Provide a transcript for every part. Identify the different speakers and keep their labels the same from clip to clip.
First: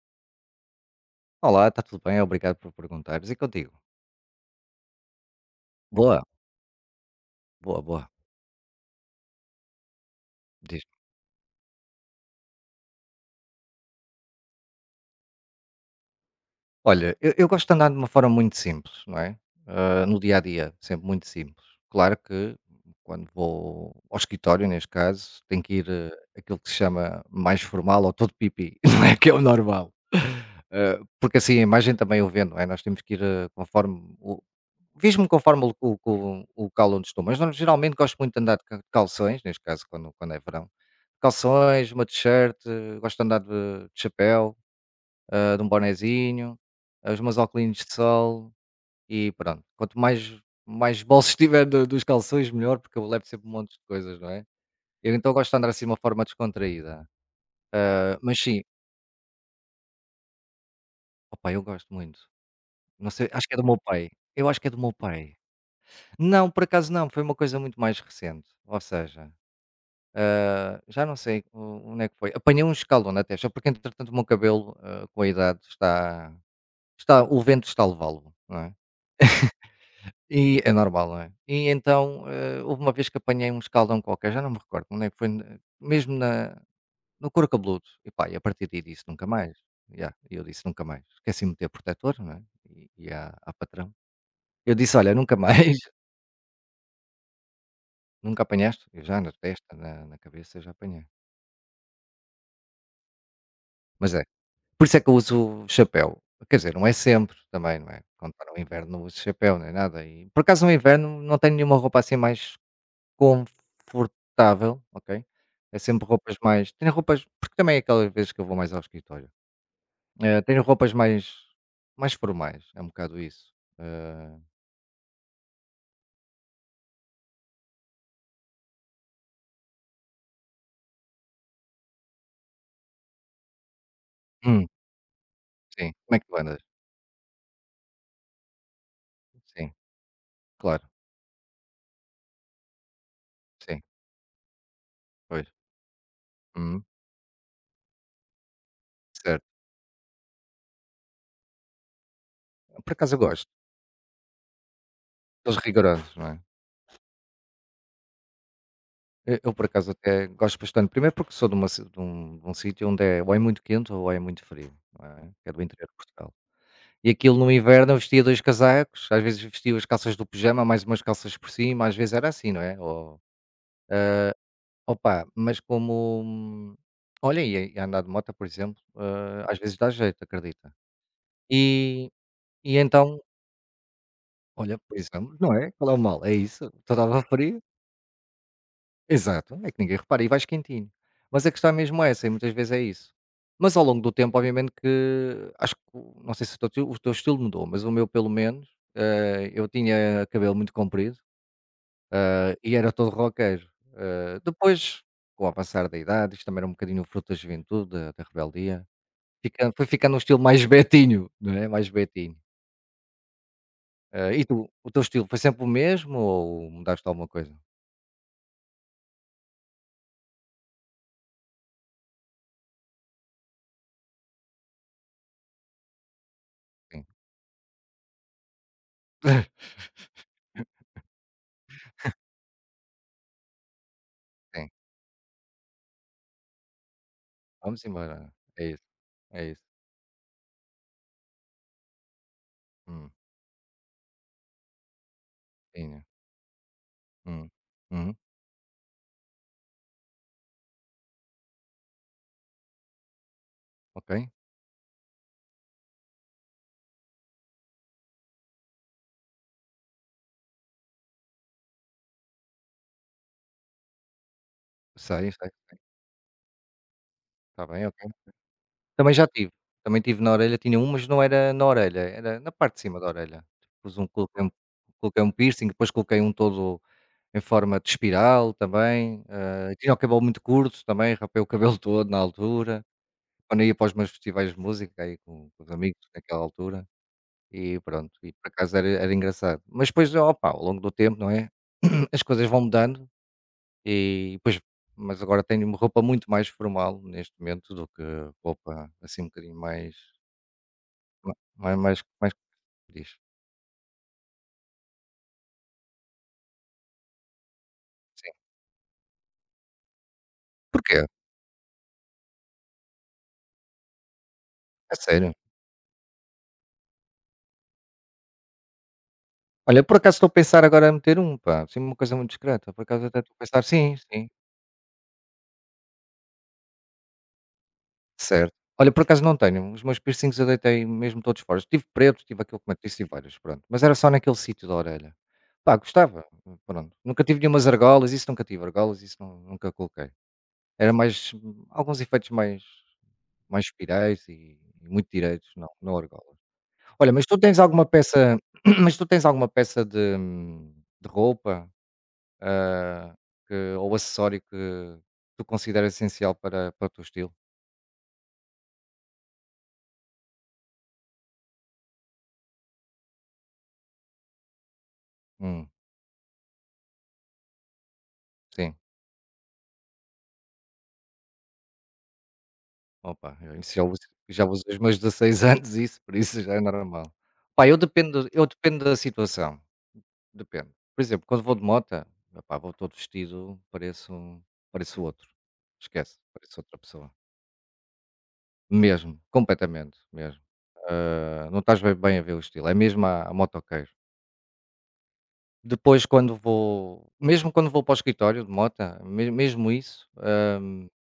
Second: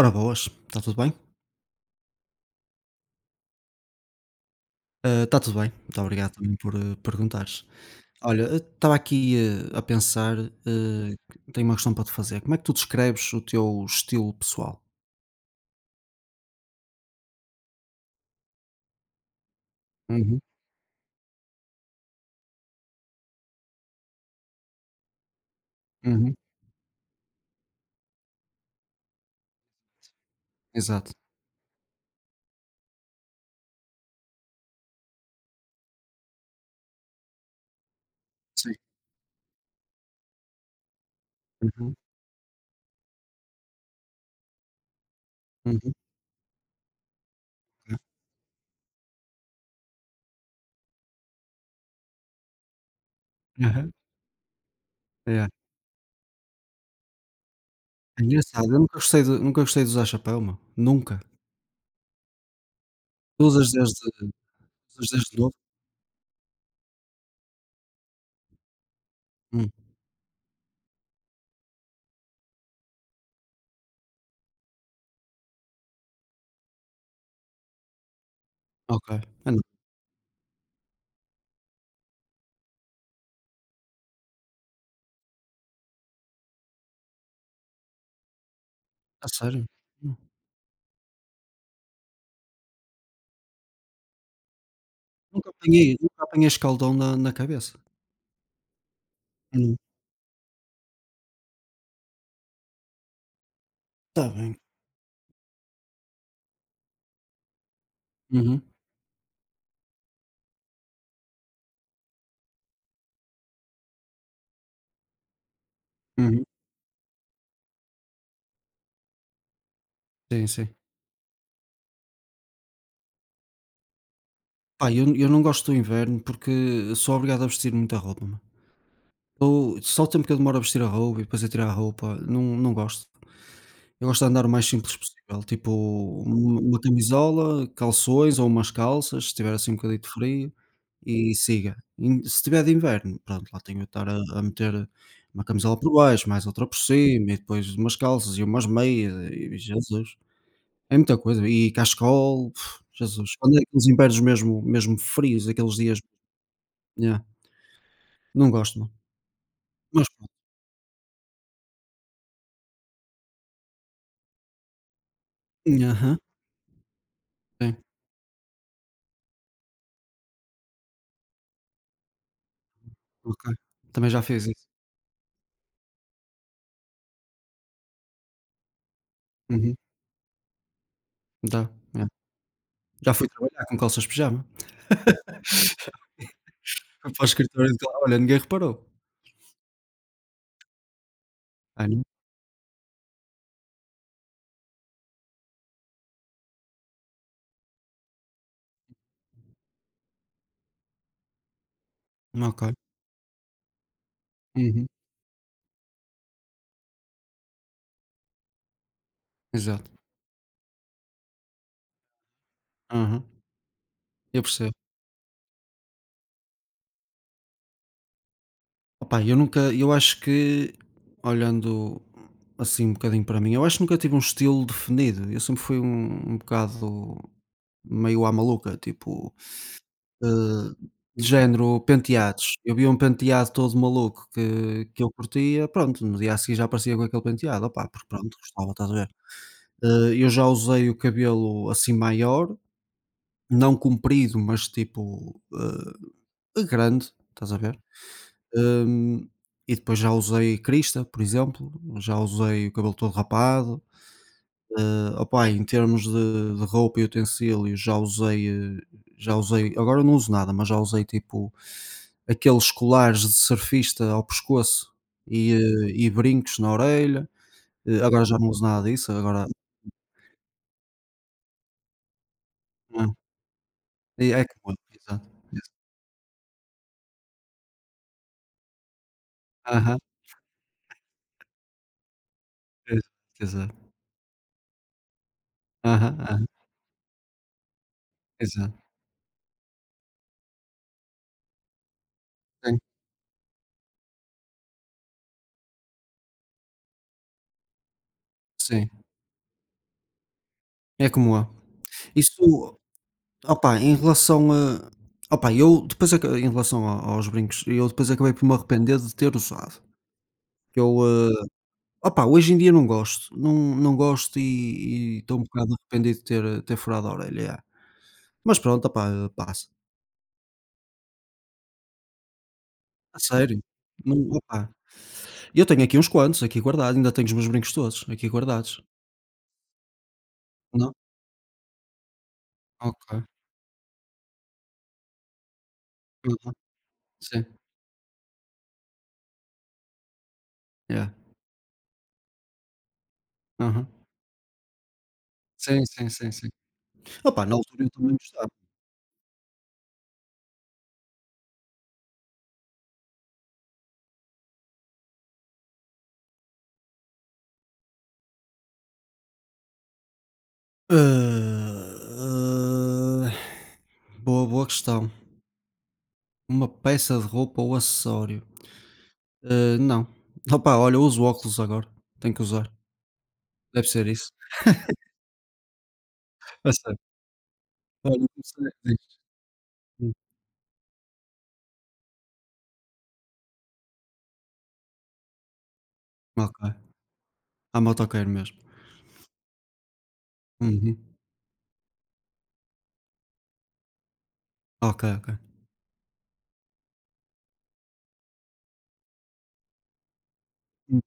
Speaker 1: Ora boas, está tudo bem?
Speaker 2: Olá, está tudo bem? Obrigado por perguntares. E contigo?
Speaker 1: Ah, está tudo bem, muito
Speaker 2: Boa,
Speaker 1: obrigado também por perguntares.
Speaker 2: boa, boa.
Speaker 1: Olha, eu estava aqui a pensar,
Speaker 2: Diz.
Speaker 1: que tenho uma questão para te fazer. Como é que tu descreves o teu estilo pessoal?
Speaker 2: Olha, eu gosto de andar de uma forma muito simples, não é? Ah, no dia
Speaker 1: Uhum,
Speaker 2: a dia, sempre muito simples. Claro que quando vou ao escritório, neste caso, tenho que ir
Speaker 1: uhum,
Speaker 2: aquilo que se chama mais formal ou todo pipi, não é? Que é o normal. Ah,
Speaker 1: exato.
Speaker 2: porque assim a imagem também o vendo, não é? Nós temos que ir conforme o. Vejo-me conforme o local onde estou, mas geralmente gosto muito de andar
Speaker 1: Sim.
Speaker 2: de calções, neste caso quando é verão. Calções,
Speaker 1: Uhum,
Speaker 2: uma t-shirt, gosto de andar de chapéu, de um
Speaker 1: uhum,
Speaker 2: bonezinho, os meus óculos de
Speaker 1: é.
Speaker 2: sol e pronto. Quanto mais, mais bolsos tiver dos calções, melhor, porque eu levo sempre um monte de
Speaker 1: Aham,
Speaker 2: coisas, não é? Eu então
Speaker 1: é.
Speaker 2: gosto de andar assim de uma forma descontraída. Ah,
Speaker 1: É
Speaker 2: mas sim,
Speaker 1: engraçado, eu nunca gostei de usar chapéu, meu. Nunca.
Speaker 2: opa, eu gosto muito. Não sei,
Speaker 1: Tu
Speaker 2: acho que é do
Speaker 1: usas
Speaker 2: meu
Speaker 1: desde,
Speaker 2: pai. Eu acho que é do meu
Speaker 1: Usas
Speaker 2: pai.
Speaker 1: desde novo?
Speaker 2: Não, por acaso não, foi uma coisa muito mais recente. Ou seja,
Speaker 1: Hum,
Speaker 2: já não sei onde é que foi. Apanhei um escalão na testa, porque entretanto o meu cabelo, com a idade, está. O vento está a levá-lo, não é?
Speaker 1: ok. Ah, não.
Speaker 2: E é normal, não é? E então, houve uma vez que apanhei um escaldão qualquer, já não me recordo, onde é foi, mesmo na, no couro cabeludo. E pá, e a partir daí disse
Speaker 1: A
Speaker 2: nunca mais.
Speaker 1: sério?
Speaker 2: Ya,
Speaker 1: Hum.
Speaker 2: e eu disse nunca mais. Esqueci de meter protetor, não é? E à patrão. Eu disse, olha, nunca mais,
Speaker 1: Nunca apanhei, nunca apanhei escaldão na cabeça.
Speaker 2: nunca apanhaste? Eu já na
Speaker 1: Hum.
Speaker 2: testa, na cabeça, já apanhei. Mas é,
Speaker 1: Está bem.
Speaker 2: por isso é que eu uso chapéu. Quer dizer, não é sempre também, não é? Quando está no
Speaker 1: Uhum,
Speaker 2: inverno não uso chapéu, nem nada. E, por acaso no inverno não tenho nenhuma roupa assim mais confortável, ok. É sempre roupas
Speaker 1: uhum.
Speaker 2: mais tenho roupas porque também é aquelas vezes que eu vou mais ao escritório.
Speaker 1: Sim,
Speaker 2: Tenho
Speaker 1: sim.
Speaker 2: roupas mais formais, é um bocado isso. Eh,
Speaker 1: Pá, eu não gosto do inverno porque sou obrigado a vestir muita roupa, meu. Ou só o tempo que eu demoro a vestir a roupa e depois a tirar a roupa, não gosto. Eu gosto de andar o mais
Speaker 2: hum,
Speaker 1: simples possível, tipo
Speaker 2: sim. Como é que tu
Speaker 1: um
Speaker 2: andas?
Speaker 1: uma camisola, calções ou umas calças, se tiver assim
Speaker 2: Sim,
Speaker 1: um bocadinho de frio,
Speaker 2: claro,
Speaker 1: e siga. In Se tiver de inverno, pronto, lá tenho
Speaker 2: sim,
Speaker 1: de estar a meter uma
Speaker 2: pois.
Speaker 1: camisola por baixo, mais outra por
Speaker 2: Uhum,
Speaker 1: cima e depois umas calças e umas meias
Speaker 2: certo.
Speaker 1: e Jesus, é muita coisa. E cachecol,
Speaker 2: Por acaso eu
Speaker 1: Jesus,
Speaker 2: gosto,
Speaker 1: quando é aqueles invernos mesmo mesmo frios,
Speaker 2: aqueles
Speaker 1: aqueles dias...
Speaker 2: rigorosos, não é.
Speaker 1: Yeah, não gosto não,
Speaker 2: Eu por acaso
Speaker 1: mas
Speaker 2: até
Speaker 1: pronto.
Speaker 2: gosto bastante, primeiro porque sou de uma ci de um sítio onde é ou é muito quente ou é muito frio, não é, que é do interior de
Speaker 1: Aham,
Speaker 2: Portugal. E aquilo no
Speaker 1: sim,
Speaker 2: inverno eu vestia 2 casacos, às vezes vestia as calças do pijama, mais umas calças por cima, às vezes era assim, não é? Ou,
Speaker 1: ok. Também já
Speaker 2: eh,
Speaker 1: fiz isso.
Speaker 2: opa, mas como olha, e a andar de moto, por exemplo, às vezes
Speaker 1: Uhum,
Speaker 2: dá jeito, acredita.
Speaker 1: já, é.
Speaker 2: E e
Speaker 1: Já
Speaker 2: então
Speaker 1: fui trabalhar com calças de pijama.
Speaker 2: olha, por exemplo, não é? Qual é o mal? É isso,
Speaker 1: Fui
Speaker 2: estava
Speaker 1: para o
Speaker 2: frio.
Speaker 1: escritório de cal olha, ninguém reparou.
Speaker 2: Exato, é que ninguém repara e vais quentinho. Mas a questão é
Speaker 1: Ah, não?
Speaker 2: mesmo essa e muitas vezes é isso. Mas ao longo do tempo, obviamente que acho que não sei se o teu estilo mudou, mas o meu pelo menos, eu tinha cabelo muito comprido,
Speaker 1: Ok.
Speaker 2: e era todo roqueiro.
Speaker 1: Uhum,
Speaker 2: Depois, com o avançar da idade, isto também era um bocadinho fruto da juventude, da rebeldia, foi
Speaker 1: exato.
Speaker 2: ficando um estilo mais betinho, não é? Mais betinho.
Speaker 1: Aham, eu
Speaker 2: E tu,
Speaker 1: percebo.
Speaker 2: o teu estilo foi sempre o mesmo ou mudaste alguma coisa?
Speaker 1: Opá, eu nunca eu acho que, olhando assim um bocadinho para mim, eu acho que nunca tive um estilo definido. Eu sempre fui um
Speaker 2: Sim.
Speaker 1: bocado meio à maluca, tipo... Hã, de género penteados. Eu vi um penteado todo maluco
Speaker 2: Sim.
Speaker 1: que eu curtia, pronto, no dia a seguir já aparecia com aquele penteado,
Speaker 2: Vamos
Speaker 1: opá, porque
Speaker 2: embora.
Speaker 1: pronto,
Speaker 2: É
Speaker 1: gostava,
Speaker 2: isso.
Speaker 1: estás a ver?
Speaker 2: É isso.
Speaker 1: Eu já usei o cabelo assim maior,
Speaker 2: Hum.
Speaker 1: não comprido, mas tipo,
Speaker 2: Sim.
Speaker 1: grande,
Speaker 2: Hum.
Speaker 1: estás a ver?
Speaker 2: Uhum.
Speaker 1: Hã, e depois já usei crista, por exemplo, já usei o cabelo todo rapado.
Speaker 2: Ok.
Speaker 1: Opá, em termos de roupa e utensílios, já usei, eh, já usei, agora não uso nada, mas já usei tipo aqueles colares de surfista ao pescoço
Speaker 2: Sei, sei,
Speaker 1: e,
Speaker 2: sei.
Speaker 1: eh, e brincos na orelha.
Speaker 2: Está bem, ok.
Speaker 1: Agora já não uso nada disso,
Speaker 2: Também já
Speaker 1: agora
Speaker 2: tive. Também tive na orelha, tinha um, mas não era na orelha, era na parte de cima da
Speaker 1: hum,
Speaker 2: orelha. Pus um
Speaker 1: é
Speaker 2: coloquei um
Speaker 1: como eu,
Speaker 2: coloquei
Speaker 1: exato.
Speaker 2: um piercing,
Speaker 1: Exa
Speaker 2: depois coloquei um todo em forma de espiral também, tinha o
Speaker 1: Aham,
Speaker 2: cabelo muito curto também, rapei o cabelo todo na altura,
Speaker 1: exa
Speaker 2: quando ia
Speaker 1: exato.
Speaker 2: para os meus festivais de música, aí com os amigos
Speaker 1: Aham,
Speaker 2: naquela
Speaker 1: aham,
Speaker 2: altura, e pronto, e por acaso
Speaker 1: exato.
Speaker 2: era engraçado. Mas depois, opa, ao longo do tempo, não é, as coisas vão
Speaker 1: Sim,
Speaker 2: mudando. E pois, mas agora tenho roupa muito mais formal neste momento do que
Speaker 1: sim,
Speaker 2: roupa, assim, um bocadinho mais
Speaker 1: é como eu.
Speaker 2: ma mais mais
Speaker 1: Isso,
Speaker 2: diz?
Speaker 1: opá, em relação a opá, eu depois aca em relação a aos brincos, eu depois acabei
Speaker 2: Sim.
Speaker 1: por me arrepender de ter usado. Que Eu,
Speaker 2: Porquê?
Speaker 1: hoje em dia não gosto, não gosto
Speaker 2: É
Speaker 1: e
Speaker 2: sério?
Speaker 1: estou um bocado arrependido de ter furado a orelha, yeah. Mas pronto, opá, passa.
Speaker 2: Olha, por acaso estou a pensar agora a meter um pá, assim uma coisa muito discreta, por acaso
Speaker 1: A
Speaker 2: até estou a
Speaker 1: sério?
Speaker 2: pensar sim,
Speaker 1: Não,
Speaker 2: sim,
Speaker 1: opá, eu tenho aqui uns quantos aqui guardados, ainda tenho os meus brincos todos aqui
Speaker 2: certo.
Speaker 1: guardados.
Speaker 2: Olha, por acaso não tenho, os meus piercings eu deitei
Speaker 1: Não?
Speaker 2: mesmo todos fora, tive preto, tive aquele como eu te disse, tive
Speaker 1: Ok.
Speaker 2: vários, pronto, mas era só naquele sítio da orelha. Pá, gostava,
Speaker 1: Uhum,
Speaker 2: pronto, nunca tive
Speaker 1: sim,
Speaker 2: nenhumas argolas, isso nunca tive, argolas isso não nunca coloquei. Era
Speaker 1: yeah,
Speaker 2: mais alguns efeitos mais
Speaker 1: aham.
Speaker 2: pirais e muito direitos, não,
Speaker 1: Sim,
Speaker 2: não
Speaker 1: sim, sim,
Speaker 2: argolas.
Speaker 1: sim.
Speaker 2: Olha, mas tu
Speaker 1: Opá, na
Speaker 2: tens
Speaker 1: altura
Speaker 2: alguma
Speaker 1: eu também
Speaker 2: peça
Speaker 1: gostava.
Speaker 2: mas tu tens alguma peça de roupa, ah, que ou acessório que tu consideras essencial para o teu estilo?
Speaker 1: Ah, boa, boa questão.
Speaker 2: Hum,
Speaker 1: Uma peça de roupa ou acessório?
Speaker 2: sim.
Speaker 1: Não. Opa, olha, eu uso óculos agora, tenho que usar.
Speaker 2: Opa, eu isso já
Speaker 1: Deve
Speaker 2: uso
Speaker 1: ser isso.
Speaker 2: já uso desde os meus 16 anos isso, por isso já é
Speaker 1: A sério?
Speaker 2: normal. Pá, eu
Speaker 1: Olha,
Speaker 2: dependo eu
Speaker 1: comecei.
Speaker 2: dependo da
Speaker 1: Diz?
Speaker 2: situação,
Speaker 1: Hum,
Speaker 2: depende. Por exemplo, quando vou de moto epá, vou todo vestido, pareço outro. Esquece,
Speaker 1: ok.
Speaker 2: pareço outra pessoa.
Speaker 1: Ah, motoqueiro mesmo.
Speaker 2: Mesmo, completamente, mesmo.
Speaker 1: Uhum.
Speaker 2: Não estás bem bem a ver o estilo, é mesmo a motoqueiro.
Speaker 1: Ok, ok.
Speaker 2: Depois quando vou para o escritório de moto, mesmo isso,
Speaker 1: Hum,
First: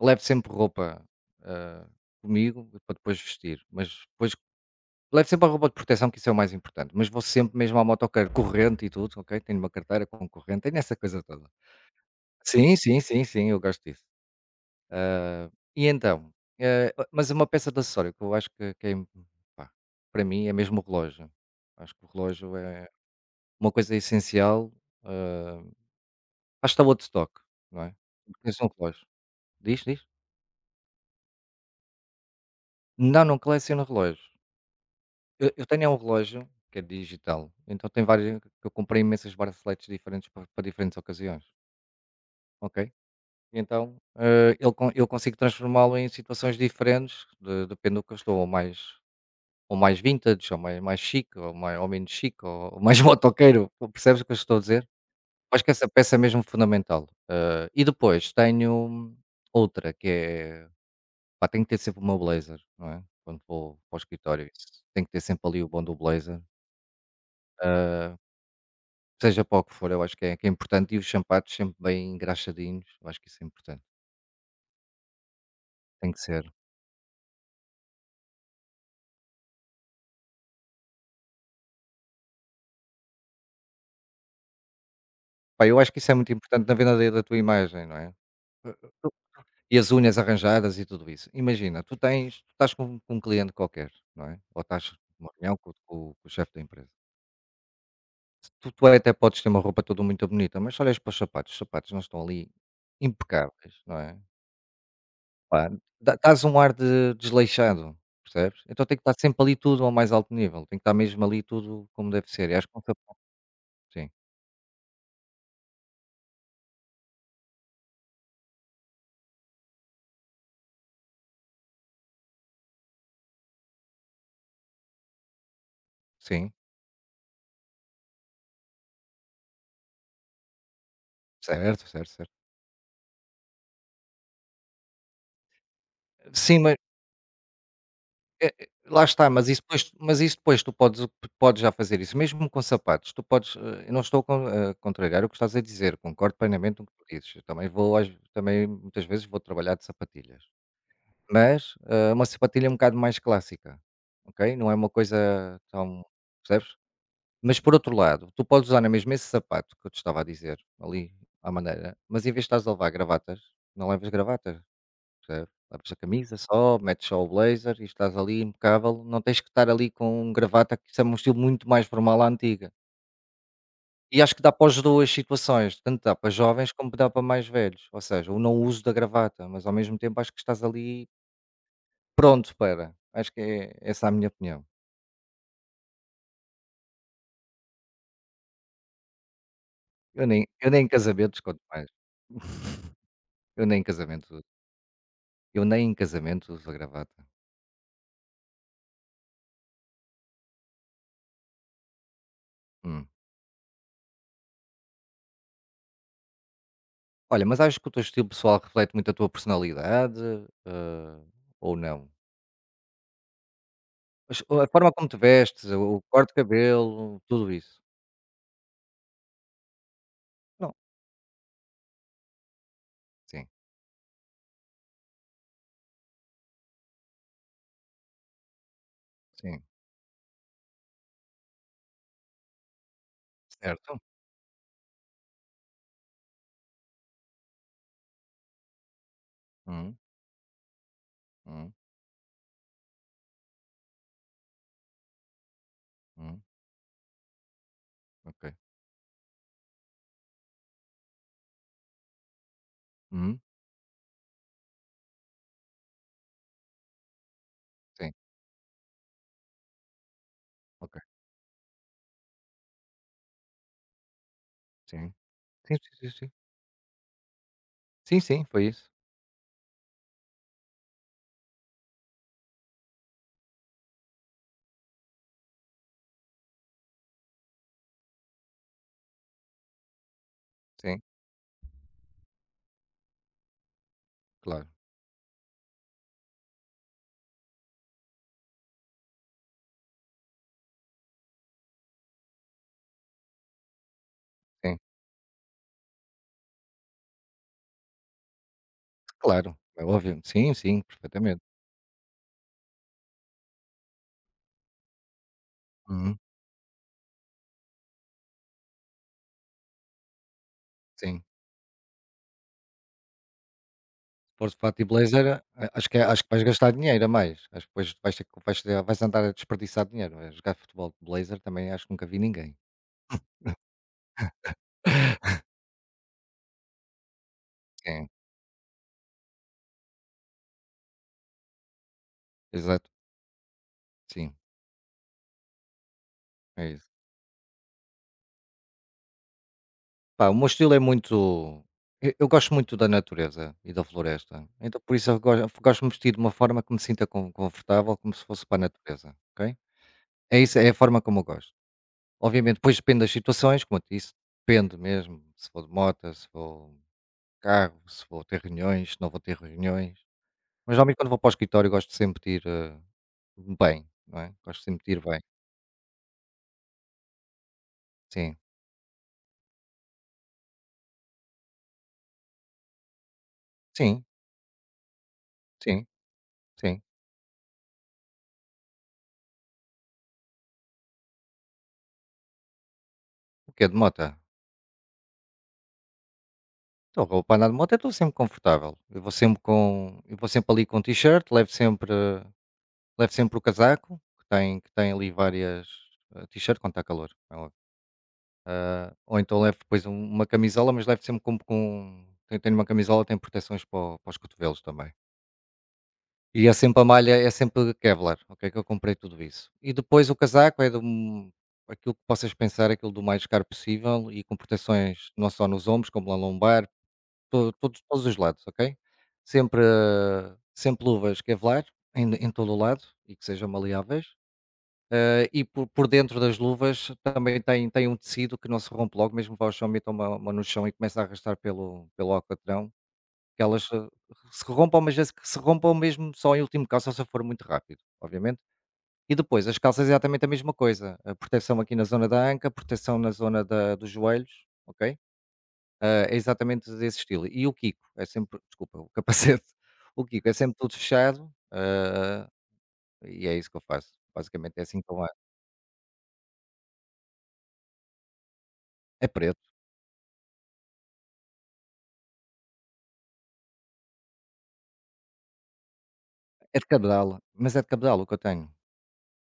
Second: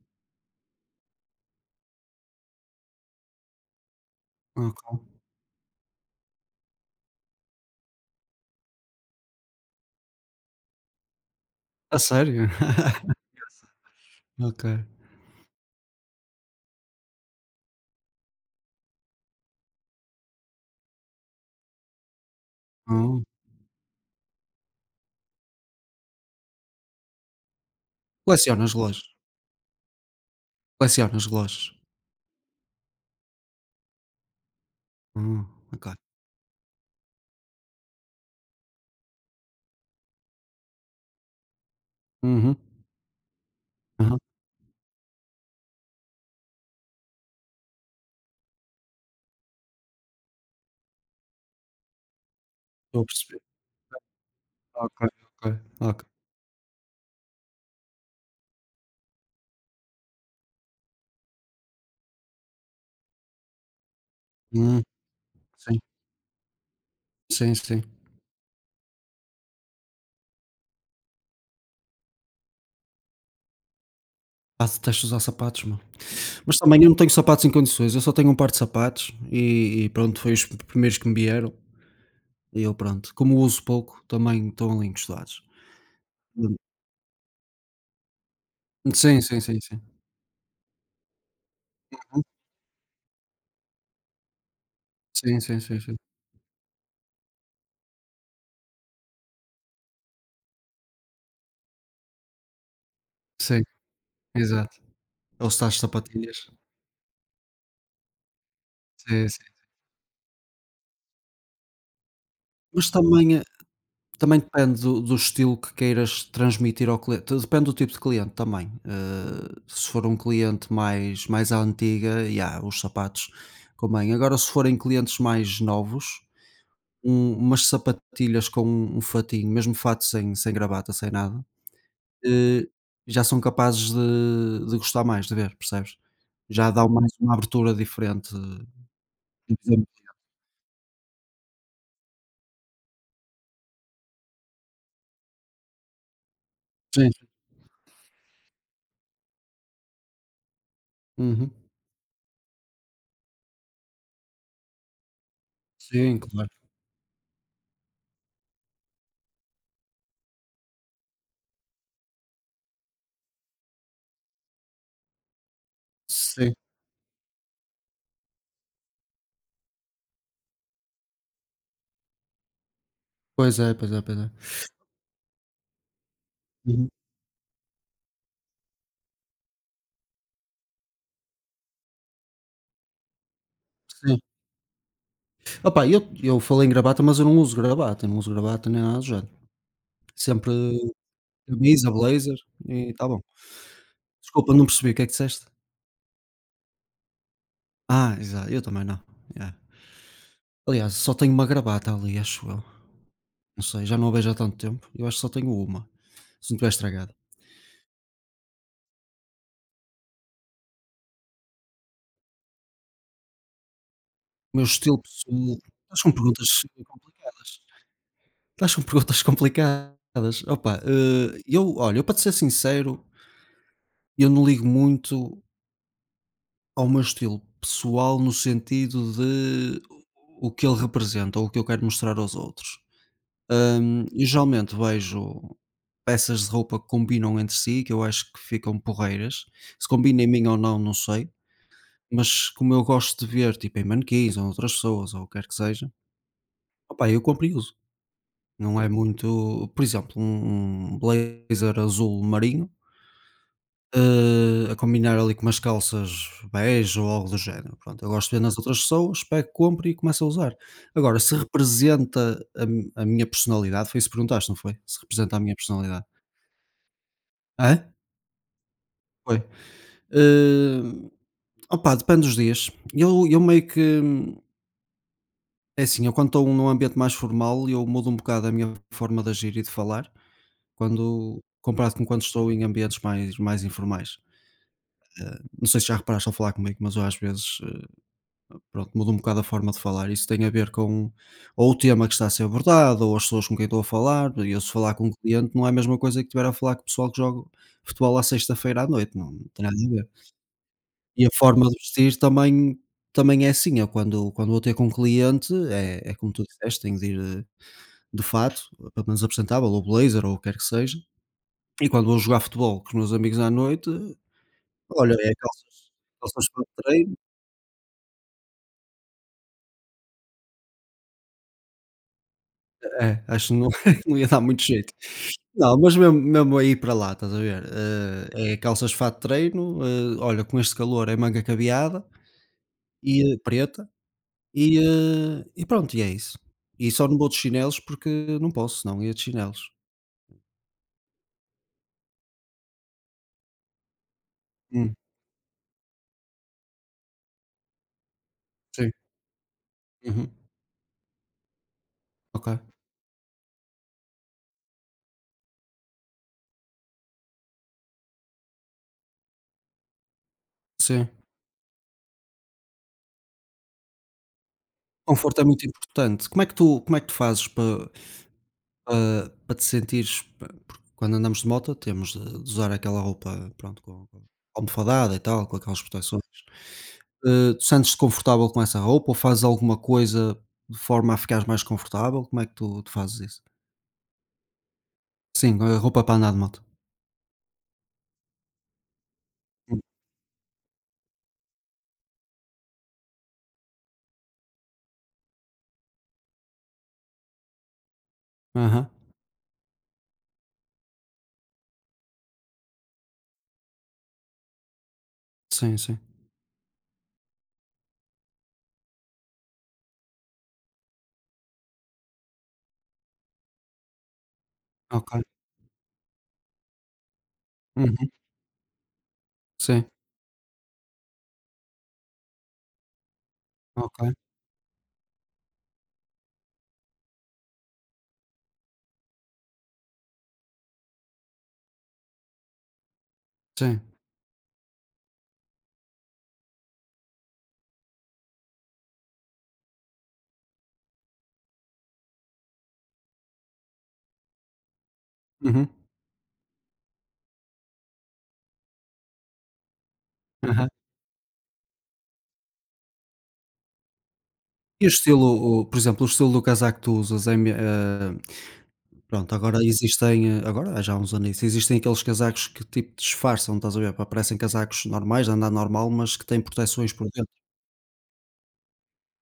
Speaker 2: levo sempre roupa, hã, comigo para depois vestir, mas depois
Speaker 1: ok.
Speaker 2: levo sempre a roupa de proteção que isso é o mais importante, mas vou sempre mesmo à motoqueiro, corrente e tudo, ok, tenho uma carteira com corrente, tenho essa coisa toda.
Speaker 1: A sério?
Speaker 2: Sim, sim, sim, sim, eu gosto disso.
Speaker 1: Ok.
Speaker 2: Ah, e então, mas é uma peça de acessório que eu acho que é pá, para mim é mesmo o relógio. Acho que o relógio é
Speaker 1: Oh.
Speaker 2: uma coisa essencial, hã, acho que está out of stock, não é? Tens um
Speaker 1: Colecionas relógios?
Speaker 2: relógio diz?
Speaker 1: Colecionas relógios?
Speaker 2: Não, não coleciono relógios.
Speaker 1: Hum,
Speaker 2: Eu tenho é
Speaker 1: ok.
Speaker 2: um relógio que é digital, então tem vários eu comprei imensas braceletes diferentes para diferentes ocasiões,
Speaker 1: Uhum.
Speaker 2: ok? Então,
Speaker 1: Aham.
Speaker 2: eu consigo transformá-lo em situações diferentes de depende do que eu estou ou mais. Ou mais vintage, ou mais chique, ou mais ou menos chique, ou mais
Speaker 1: Estou a perceber.
Speaker 2: motoqueiro, percebes o que eu estou a dizer?
Speaker 1: Ok, ok,
Speaker 2: Acho que essa
Speaker 1: ok.
Speaker 2: peça é mesmo fundamental. E depois tenho outra que é, pá, tenho que ter sempre o meu blazer, não é? Quando vou para o escritório,
Speaker 1: Hum,
Speaker 2: isso, tenho que ter sempre ali o
Speaker 1: sim,
Speaker 2: bom do blazer,
Speaker 1: sim, sim.
Speaker 2: hã, seja para o que for, eu acho que é importante e os sapatos sempre bem engraxadinhos, eu acho que isso é importante,
Speaker 1: Ah, detesto usar sapatos, meu.
Speaker 2: tem que ser.
Speaker 1: Mas também eu não tenho sapatos em condições, eu só tenho um par de sapatos e pronto, foi os primeiros que me vieram e eu pronto, como uso pouco, também estão ali encostados.
Speaker 2: Pá, eu acho que isso é muito
Speaker 1: Hum.
Speaker 2: importante na venda da tua imagem, não é?
Speaker 1: Sim, sim, sim, sim.
Speaker 2: E as unhas arranjadas e tudo isso. Imagina, tu
Speaker 1: Hum,
Speaker 2: tens tu estás com um cliente qualquer, não é? Ou estás numa
Speaker 1: sim,
Speaker 2: reunião
Speaker 1: sim,
Speaker 2: com
Speaker 1: sim, sim.
Speaker 2: com com o chefe da empresa. Tu até podes ter uma roupa toda muito bonita, mas se olhas para os sapatos não estão ali
Speaker 1: Sim,
Speaker 2: impecáveis, não é?
Speaker 1: exato. Ou se
Speaker 2: Pá,
Speaker 1: estás
Speaker 2: dá
Speaker 1: sapatilhas.
Speaker 2: dás um ar de desleixado, percebes? Então tem que estar
Speaker 1: Sim,
Speaker 2: sempre
Speaker 1: sim.
Speaker 2: ali tudo ao mais alto nível, tem que estar mesmo ali tudo como deve ser. E acho que um
Speaker 1: Mas
Speaker 2: sapato
Speaker 1: também,
Speaker 2: sim,
Speaker 1: também depende do estilo que queiras transmitir ao cliente. Depende do tipo de cliente também. Se for um cliente mais mais à antiga, yeah, os sapatos convém. Agora, se forem clientes mais novos,
Speaker 2: sim,
Speaker 1: umas sapatilhas com um fatinho, mesmo fato sem gravata, sem nada,
Speaker 2: certo, certo, certo.
Speaker 1: eh, já são capazes de gostar mais, de ver, percebes?
Speaker 2: Sim,
Speaker 1: Já
Speaker 2: mas
Speaker 1: dão mais uma abertura diferente.
Speaker 2: é lá está, mas isso
Speaker 1: eh,
Speaker 2: depois mas isso depois tu podes já fazer isso, mesmo com sapatos, tu podes, eu não estou a contrariar o que estás a dizer, concordo plenamente com o que tu
Speaker 1: Sim, sim.
Speaker 2: dizes, eu também vou às também muitas vezes vou trabalhar de sapatilhas,
Speaker 1: Uhum.
Speaker 2: mas, uma sapatilha um bocado mais clássica, ok? Não é uma coisa tão
Speaker 1: Sim, claro.
Speaker 2: percebes? Mas por outro lado, tu podes usar na mesma esse sapato que eu te estava a dizer, ali, à maneira, mas em vez de estares a levar gravatas, não levas gravatas. Percebe? Leves a camisa
Speaker 1: Sim.
Speaker 2: só, metes só o blazer e estás ali impecável, não tens que estar ali com um gravata, que isso é um estilo muito mais formal à antiga.
Speaker 1: Pois é, pois é, pois
Speaker 2: E
Speaker 1: é.
Speaker 2: acho que dá para as 2 situações, tanto dá para jovens
Speaker 1: Uhum.
Speaker 2: como dá para mais velhos, ou seja, o não uso da gravata, mas ao mesmo tempo acho que estás ali pronto para, acho que é essa é a
Speaker 1: Sim.
Speaker 2: minha opinião.
Speaker 1: Opa, eu falei em gravata, mas eu não uso gravata, eu não uso gravata nem nada do género.
Speaker 2: Eu nem
Speaker 1: Sempre
Speaker 2: eu nem em casamentos quanto mais,
Speaker 1: camisa, blazer e está bom.
Speaker 2: eu nem em casamento
Speaker 1: Desculpa, não percebi, o que é que disseste?
Speaker 2: eu nem em casamento uso a gravata.
Speaker 1: Ah, exato, eu também não. É. Aliás, só tenho uma gravata ali, acho eu.
Speaker 2: Hum.
Speaker 1: Não sei, já não a vejo há tanto tempo. Eu acho que só tenho uma, se não tiver estragada.
Speaker 2: Olha, mas acho que o teu estilo pessoal reflete muito a tua personalidade, hã, ou não? Mas o
Speaker 1: O meu
Speaker 2: a forma
Speaker 1: estilo
Speaker 2: como te
Speaker 1: pessoal?
Speaker 2: vestes, o
Speaker 1: Estás
Speaker 2: o
Speaker 1: com
Speaker 2: corte de
Speaker 1: perguntas
Speaker 2: cabelo, tudo
Speaker 1: complicadas.
Speaker 2: isso?
Speaker 1: Estás com perguntas complicadas.
Speaker 2: Não.
Speaker 1: Opa, eu olha, eu para te ser sincero,
Speaker 2: Sim,
Speaker 1: eu não ligo muito ao meu estilo pessoal no sentido
Speaker 2: sim,
Speaker 1: de o que ele representa ou o que eu quero mostrar aos outros.
Speaker 2: certo.
Speaker 1: Eu geralmente vejo peças de roupa que combinam entre si, que eu acho que ficam porreiras. Se
Speaker 2: Uhum,
Speaker 1: combina em mim ou não, não sei.
Speaker 2: uhum,
Speaker 1: Mas como eu gosto de ver, tipo, em manequins ou outras pessoas ou o que quer que seja,
Speaker 2: uhum,
Speaker 1: opá, eu compro e uso.
Speaker 2: ok.
Speaker 1: Não é muito. Por exemplo, um blazer azul marinho...
Speaker 2: Uhum,
Speaker 1: A combinar ali com umas calças bege ou algo do género. Pronto, eu
Speaker 2: sim,
Speaker 1: gosto de ver nas outras pessoas, pego, compro e começo a usar.
Speaker 2: ok,
Speaker 1: Agora, se representa a minha personalidade, foi isso que perguntaste, não foi? Se
Speaker 2: sim.
Speaker 1: representa a minha
Speaker 2: Sim,
Speaker 1: personalidade.
Speaker 2: sim, sim, sim.
Speaker 1: Hã?
Speaker 2: Sim, sim, foi isso.
Speaker 1: Foi. Eh, Opa, depende dos dias. Eu meio que... É assim, eu quando estou num ambiente mais formal, eu mudo um bocado a minha forma de agir e de falar,
Speaker 2: Sim,
Speaker 1: quando, comparado com quando estou em ambientes mais informais.
Speaker 2: claro,
Speaker 1: Não sei se já reparaste ao falar comigo, mas eu às vezes pronto, mudo um bocado a forma de falar. Isso tem a ver com ou o tema que está a ser abordado, ou as pessoas com quem estou a falar. E eu, se
Speaker 2: sim,
Speaker 1: falar com um cliente, não é a mesma coisa que estiver a falar com o pessoal que joga futebol à sexta-feira à noite, não, não
Speaker 2: claro,
Speaker 1: tem nada
Speaker 2: é
Speaker 1: a ver.
Speaker 2: óbvio. Sim, sim,
Speaker 1: E a
Speaker 2: perfeitamente.
Speaker 1: forma de vestir também, também é assim. Eu, quando vou ter com um cliente, é
Speaker 2: Uhum,
Speaker 1: como tu disseste, tenho de ir de fato, pelo menos apresentável, ou blazer, ou o que quer que seja.
Speaker 2: sim.
Speaker 1: E quando vou jogar futebol com os meus amigos à noite,
Speaker 2: Se fores de fato e
Speaker 1: olha,
Speaker 2: blazer,
Speaker 1: é
Speaker 2: a
Speaker 1: calças,
Speaker 2: acho que é acho que vais
Speaker 1: calças para o
Speaker 2: gastar dinheiro a
Speaker 1: treino.
Speaker 2: mais. Acho que depois vais ter que vais ter vais andar a desperdiçar dinheiro. A jogar futebol de blazer também acho que nunca vi ninguém.
Speaker 1: É, acho que não não ia dar muito jeito. Não, mas mesmo mesmo a para lá, estás a ver?
Speaker 2: Sim,
Speaker 1: É calças de fato de treino, olha, com este calor é manga cabeada
Speaker 2: exato,
Speaker 1: e preta
Speaker 2: sim,
Speaker 1: e pronto, e é isso.
Speaker 2: é isso.
Speaker 1: E só não vou de chinelos porque não posso, não ia de chinelos.
Speaker 2: Pá, o meu estilo é muito eu gosto muito da natureza e da floresta, então
Speaker 1: Hum,
Speaker 2: por isso eu go gosto de me vestir de uma forma que me sinta confortável, como se fosse para a
Speaker 1: sim.
Speaker 2: natureza, ok?
Speaker 1: Uhum.
Speaker 2: É isso, é a forma como eu gosto.
Speaker 1: Ok.
Speaker 2: Obviamente depois depende das situações, como eu te disse, depende mesmo, se vou de moto, se vou de carro, se vou ter reuniões, se não vou ter reuniões, mas geralmente
Speaker 1: Sim.
Speaker 2: quando vou para o escritório gosto sempre de ir, bem, não é? Gosto sempre de ir bem.
Speaker 1: Conforto é muito importante. Como é que tu fazes para
Speaker 2: Sim,
Speaker 1: Para para te sentires pa porque quando andamos de moto temos de usar aquela roupa, pronto,
Speaker 2: sim,
Speaker 1: com almofadada e tal, com aquelas
Speaker 2: sim,
Speaker 1: proteções.
Speaker 2: sim.
Speaker 1: Tu sentes-te confortável com essa roupa ou fazes alguma coisa de forma a ficares mais confortável? Como é que tu fazes isso?
Speaker 2: O quê? De moto?
Speaker 1: Sim, roupa para andar de moto.
Speaker 2: Então, roupa para andar de moto, eu estou sempre confortável.
Speaker 1: Hum.
Speaker 2: Eu vou sempre ali com t-shirt, levo sempre o casaco, que tem ali várias t-shirt quando está calor. É óbvio.
Speaker 1: Aham.
Speaker 2: Ou então levo depois uma camisola, mas levo sempre com tenho uma camisola, tem proteções para os cotovelos também.
Speaker 1: Sim, sim.
Speaker 2: E é sempre a malha, é sempre Kevlar, ok? Que eu comprei tudo isso. E depois o casaco é aquilo que possas pensar, aquilo do mais caro possível e com proteções
Speaker 1: Ok.
Speaker 2: não só nos ombros, como na lombar, To todos
Speaker 1: Uhum.
Speaker 2: todos os lados, ok? Sempre
Speaker 1: Sim.
Speaker 2: sempre luvas Kevlar em todo o lado e que sejam
Speaker 1: Ok.
Speaker 2: maleáveis, e por dentro das luvas também tem um tecido que não se rompe logo, mesmo que vá ao chão, metam uma no chão e começa a arrastar pelo alcatrão, que elas
Speaker 1: Sim.
Speaker 2: se rompam, mas desde que se rompam mesmo só em último caso, só se for muito rápido, obviamente. E depois as calças é exatamente a mesma coisa, a proteção aqui na zona da anca, proteção na zona da dos joelhos, ok?
Speaker 1: Uhum.
Speaker 2: Ah, é exatamente desse estilo. E o Kiko é sempre desculpa, o capacete. O Kiko é sempre
Speaker 1: Aham.
Speaker 2: tudo fechado, e é isso que eu faço. Basicamente é assim
Speaker 1: E o
Speaker 2: que eu levo.
Speaker 1: estilo o Por exemplo, o estilo do casaco que tu usas é,
Speaker 2: É
Speaker 1: pronto,
Speaker 2: preto,
Speaker 1: agora existem, agora há já há uns anos, existem aqueles casacos que tipo disfarçam, estás a ver? Pá, parecem casacos normais, de andar normal, mas que têm
Speaker 2: é de
Speaker 1: proteções por
Speaker 2: cabedal,
Speaker 1: dentro.
Speaker 2: mas é de cabedal o que eu tenho.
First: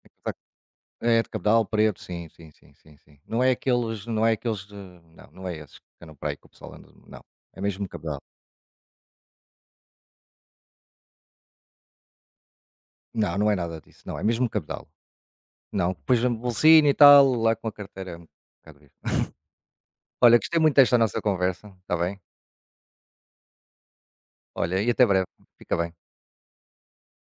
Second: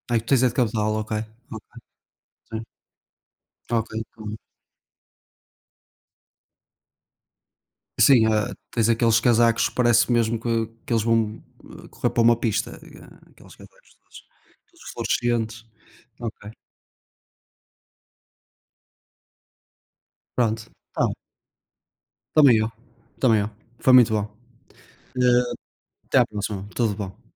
Speaker 2: É
Speaker 1: Aí tu
Speaker 2: casaco
Speaker 1: tens é de cabedal, ok.
Speaker 2: é de
Speaker 1: Ok,
Speaker 2: cabedal preto, sim, sim,
Speaker 1: sim.
Speaker 2: sim, sim, sim. Não é
Speaker 1: Ok,
Speaker 2: aqueles não é
Speaker 1: tá.
Speaker 2: aqueles de não, não é esses que andam por aí que o pessoal anda não, é mesmo cabedal.
Speaker 1: Sim, ah, tens aqueles casacos que parece mesmo que eles vão correr para uma pista.
Speaker 2: Não, não
Speaker 1: Aqueles
Speaker 2: é nada
Speaker 1: casacos
Speaker 2: disso, não, é
Speaker 1: todos,
Speaker 2: mesmo cabedal.
Speaker 1: todos fluorescentes.
Speaker 2: Não, depois a
Speaker 1: Ok,
Speaker 2: bolsinha e tal, lá com a carteira é um bocado isso. Olha, gostei
Speaker 1: pronto.
Speaker 2: muito desta
Speaker 1: Tá
Speaker 2: nossa
Speaker 1: bem.
Speaker 2: conversa, está bem?
Speaker 1: Também eu. Também eu. Foi muito bom.
Speaker 2: Olha, e até breve.
Speaker 1: Eh,
Speaker 2: Fica bem.
Speaker 1: Até à próxima. Tudo bom.